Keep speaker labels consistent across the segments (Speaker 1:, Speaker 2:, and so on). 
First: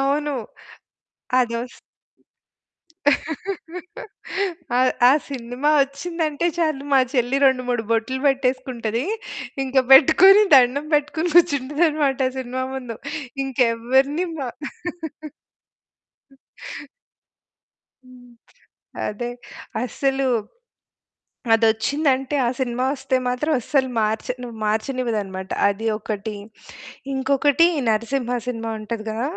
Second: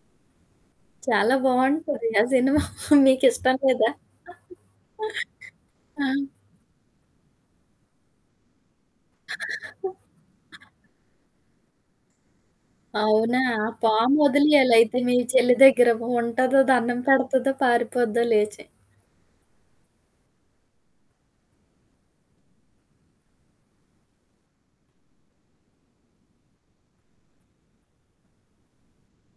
Speaker 1: అవును.
Speaker 2: చాలా
Speaker 1: అదోష్
Speaker 2: బావుంటది. ఆ సినిమా మీకు ఇష్టం లేదా?
Speaker 1: ఆ! ఆ సినిమా
Speaker 2: ఆ!
Speaker 1: ఒచ్చిందంటే చాలు మా చెల్లి 2, 3 బొట్లు పెట్టేసుకుంటది. ఇంక పెట్టుకొని దండం పెట్టుకొని కూర్చుంటదనమాట సినిమా ముందు.
Speaker 2: అవునా!
Speaker 1: ఇంకెవ్వరిని మా
Speaker 2: పామొదిలేయాలి అయితే మీ చెల్లి దగ్గర. ఉంటదో దన్నం పెడతదో, పారిపోద్దో
Speaker 1: హ్మ్.
Speaker 2: లేచి.
Speaker 1: అదే. అస్సలు అదొచ్చిందంటే ఆ సినిమా ఒస్తే మాత్రం అస్సలు మార్చను మార్చనివిదనమాట. అది ఒకటి. ఇంకొకటి 'నరసింహా' సినిమా ఉంటది కదా!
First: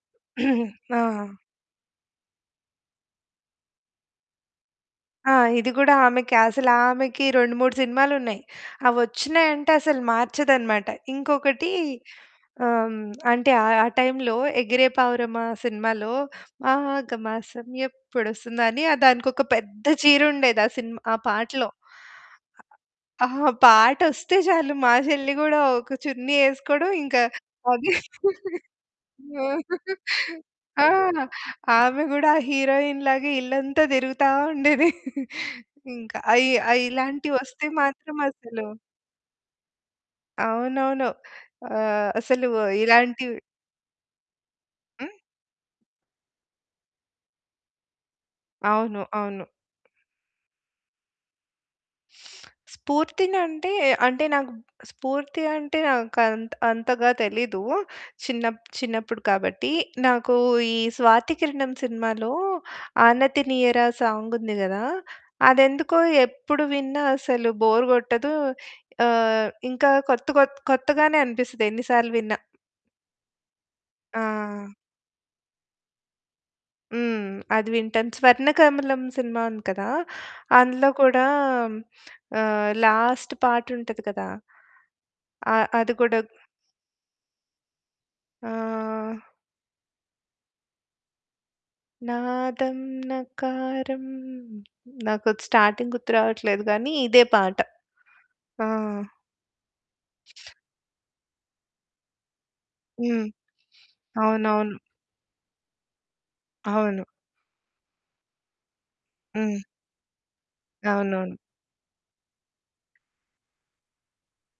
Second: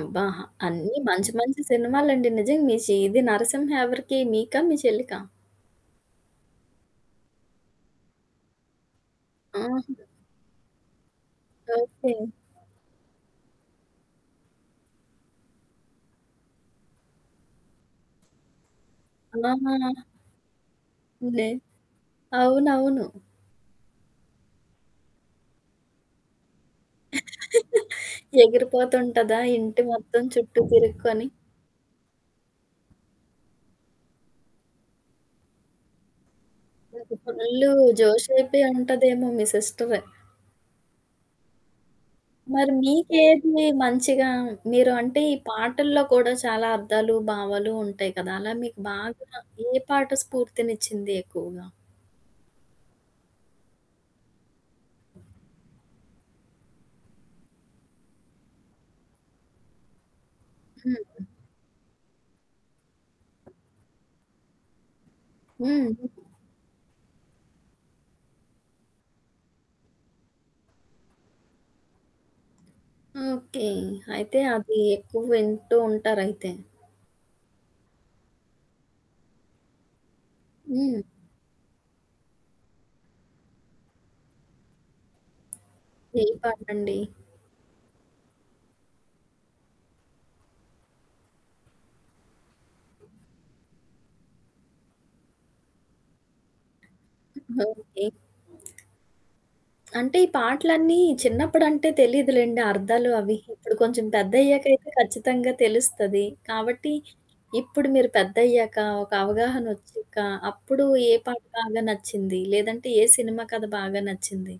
Speaker 2: అబ్బా! అన్నీ మంచి,
Speaker 1: ఆ!
Speaker 2: మంచి సినిమాలండి. నిజంగా మీ చి ఇది 'నరసింహా' ఎవరికి మీకా? మీ చెల్లికా?
Speaker 1: ఆ! ఇది గూడా ఆమెకి అసలామెకి 2, 3 సినిమాలున్నాయి. అవొచ్చినాయింటే అసలు
Speaker 2: ఆహా!
Speaker 1: మార్చదనమాట. ఇంకొకటి
Speaker 2: ఓకే.
Speaker 1: ఆహ్, అంటే ఆహ్, ఆ టైంలో 'పావురమా' సినిమాలో మాగమాసం ఎప్పుడొస్తుందని ఆ దానికొక పెద్ద
Speaker 2: అలానా!
Speaker 1: చీరుండేది ఆ సినిమా ఆ
Speaker 2: లే
Speaker 1: పాటలో.
Speaker 2: అవునవును.
Speaker 1: అ అహా! పాటొస్తే చాలు మా చెల్లి గూడా ఒక చున్నీ ఏసుకోవడం ఇంకా అదే.
Speaker 2: ఎగిరిపోతుంటదా?
Speaker 1: ఆ!
Speaker 2: ఇంటి మొత్తం చుట్టూ
Speaker 1: ఆ!
Speaker 2: తిరుక్కొని.
Speaker 1: ఆమె గూడా హీరోయిన్‌లాగే ఇల్లంతా తిరుగుతా ఉండేది. ఇంకా అయి ఆ! ఇలాంటి ఒస్తే
Speaker 2: ఫుల్లు
Speaker 1: మాత్రం
Speaker 2: జోషేపి
Speaker 1: అసలు
Speaker 2: అంటదేమో మీ సిస్టరు.
Speaker 1: అవునవును. ఆహ్, అసలు
Speaker 2: మరి
Speaker 1: ఇలాంటివి
Speaker 2: మీకేది మంచిగా మీరు
Speaker 1: హ్మ్.
Speaker 2: అంటే ఈ పాటల్లో కూడా చాలా అర్థాలు, భావాలు ఉంటాయి కదా! అలా మీకు
Speaker 1: అవును.
Speaker 2: బాగా
Speaker 1: అవును.
Speaker 2: ఏ పాట స్ఫూర్తినిచ్చింది ఎక్కువగా?
Speaker 1: స్పూర్తినంటే అంటే నాకు స్ఫూర్తి అంటే నాకు అంత అంతగా తెలీదు. చిన్నప్ చిన్నప్పుడు కాబట్టి. నాకు ఈ
Speaker 2: హుహు.
Speaker 1: 'స్వాతికిరణం' సినిమాలో 'ఆనతినీయర' సాంగుంది కదా!
Speaker 2: హ్మ్.
Speaker 1: అదెందుకో
Speaker 2: హ్మ్.
Speaker 1: ఎప్పుడు విన్నా అసలు బోర్ కొట్టదు. ఆహ్, ఇంకా కొత్త కొ కొత్తగానే అనిపిస్తది. ఎన్ని సార్లు విన్నా.
Speaker 2: ఓకే. అయితే
Speaker 1: ఆ!
Speaker 2: అది ఎక్కువ వింటూ ఉంటారైతే.
Speaker 1: హ్మ్. అది వింటాం. 'స్వర్ణకమలం' సినిమా ఉంది కదా! అందులో
Speaker 2: హ్మ్.
Speaker 1: కూడా ఆహ్, లాస్ట్ పాటుంటది కదా! ఆ! అది కూడా
Speaker 2: ఏం పాటండి?
Speaker 1: ఆహ్ నాదంనకారం. నాకు స్టార్టింగ్ గర్తు రావట్లేదు కానీ, ఇదే పాట.
Speaker 2: ఓకే.
Speaker 1: ఆ!
Speaker 2: అంటే ఈ పాటలన్నీ చిన్నప్పుడంటే తెలీదులెండి అర్థాలు
Speaker 1: హ్మ్.
Speaker 2: అవి. ఇప్పుడు కొంచెం
Speaker 1: అవునవును.
Speaker 2: పెద్దయ్యకైతే ఖచ్చితంగా తెలుస్తది. కాబట్టి
Speaker 1: అవును.
Speaker 2: ఇప్పుడు మీరు పెద్దయ్యాక, ఒక
Speaker 1: హ్మ్.
Speaker 2: అవగాహనొచ్చాక, అప్పుడు ఏ
Speaker 1: అవునవును.
Speaker 2: పాట బాగా నచ్చింది? లేదంటే ఏ సినిమా కథ బాగా నచ్చింది?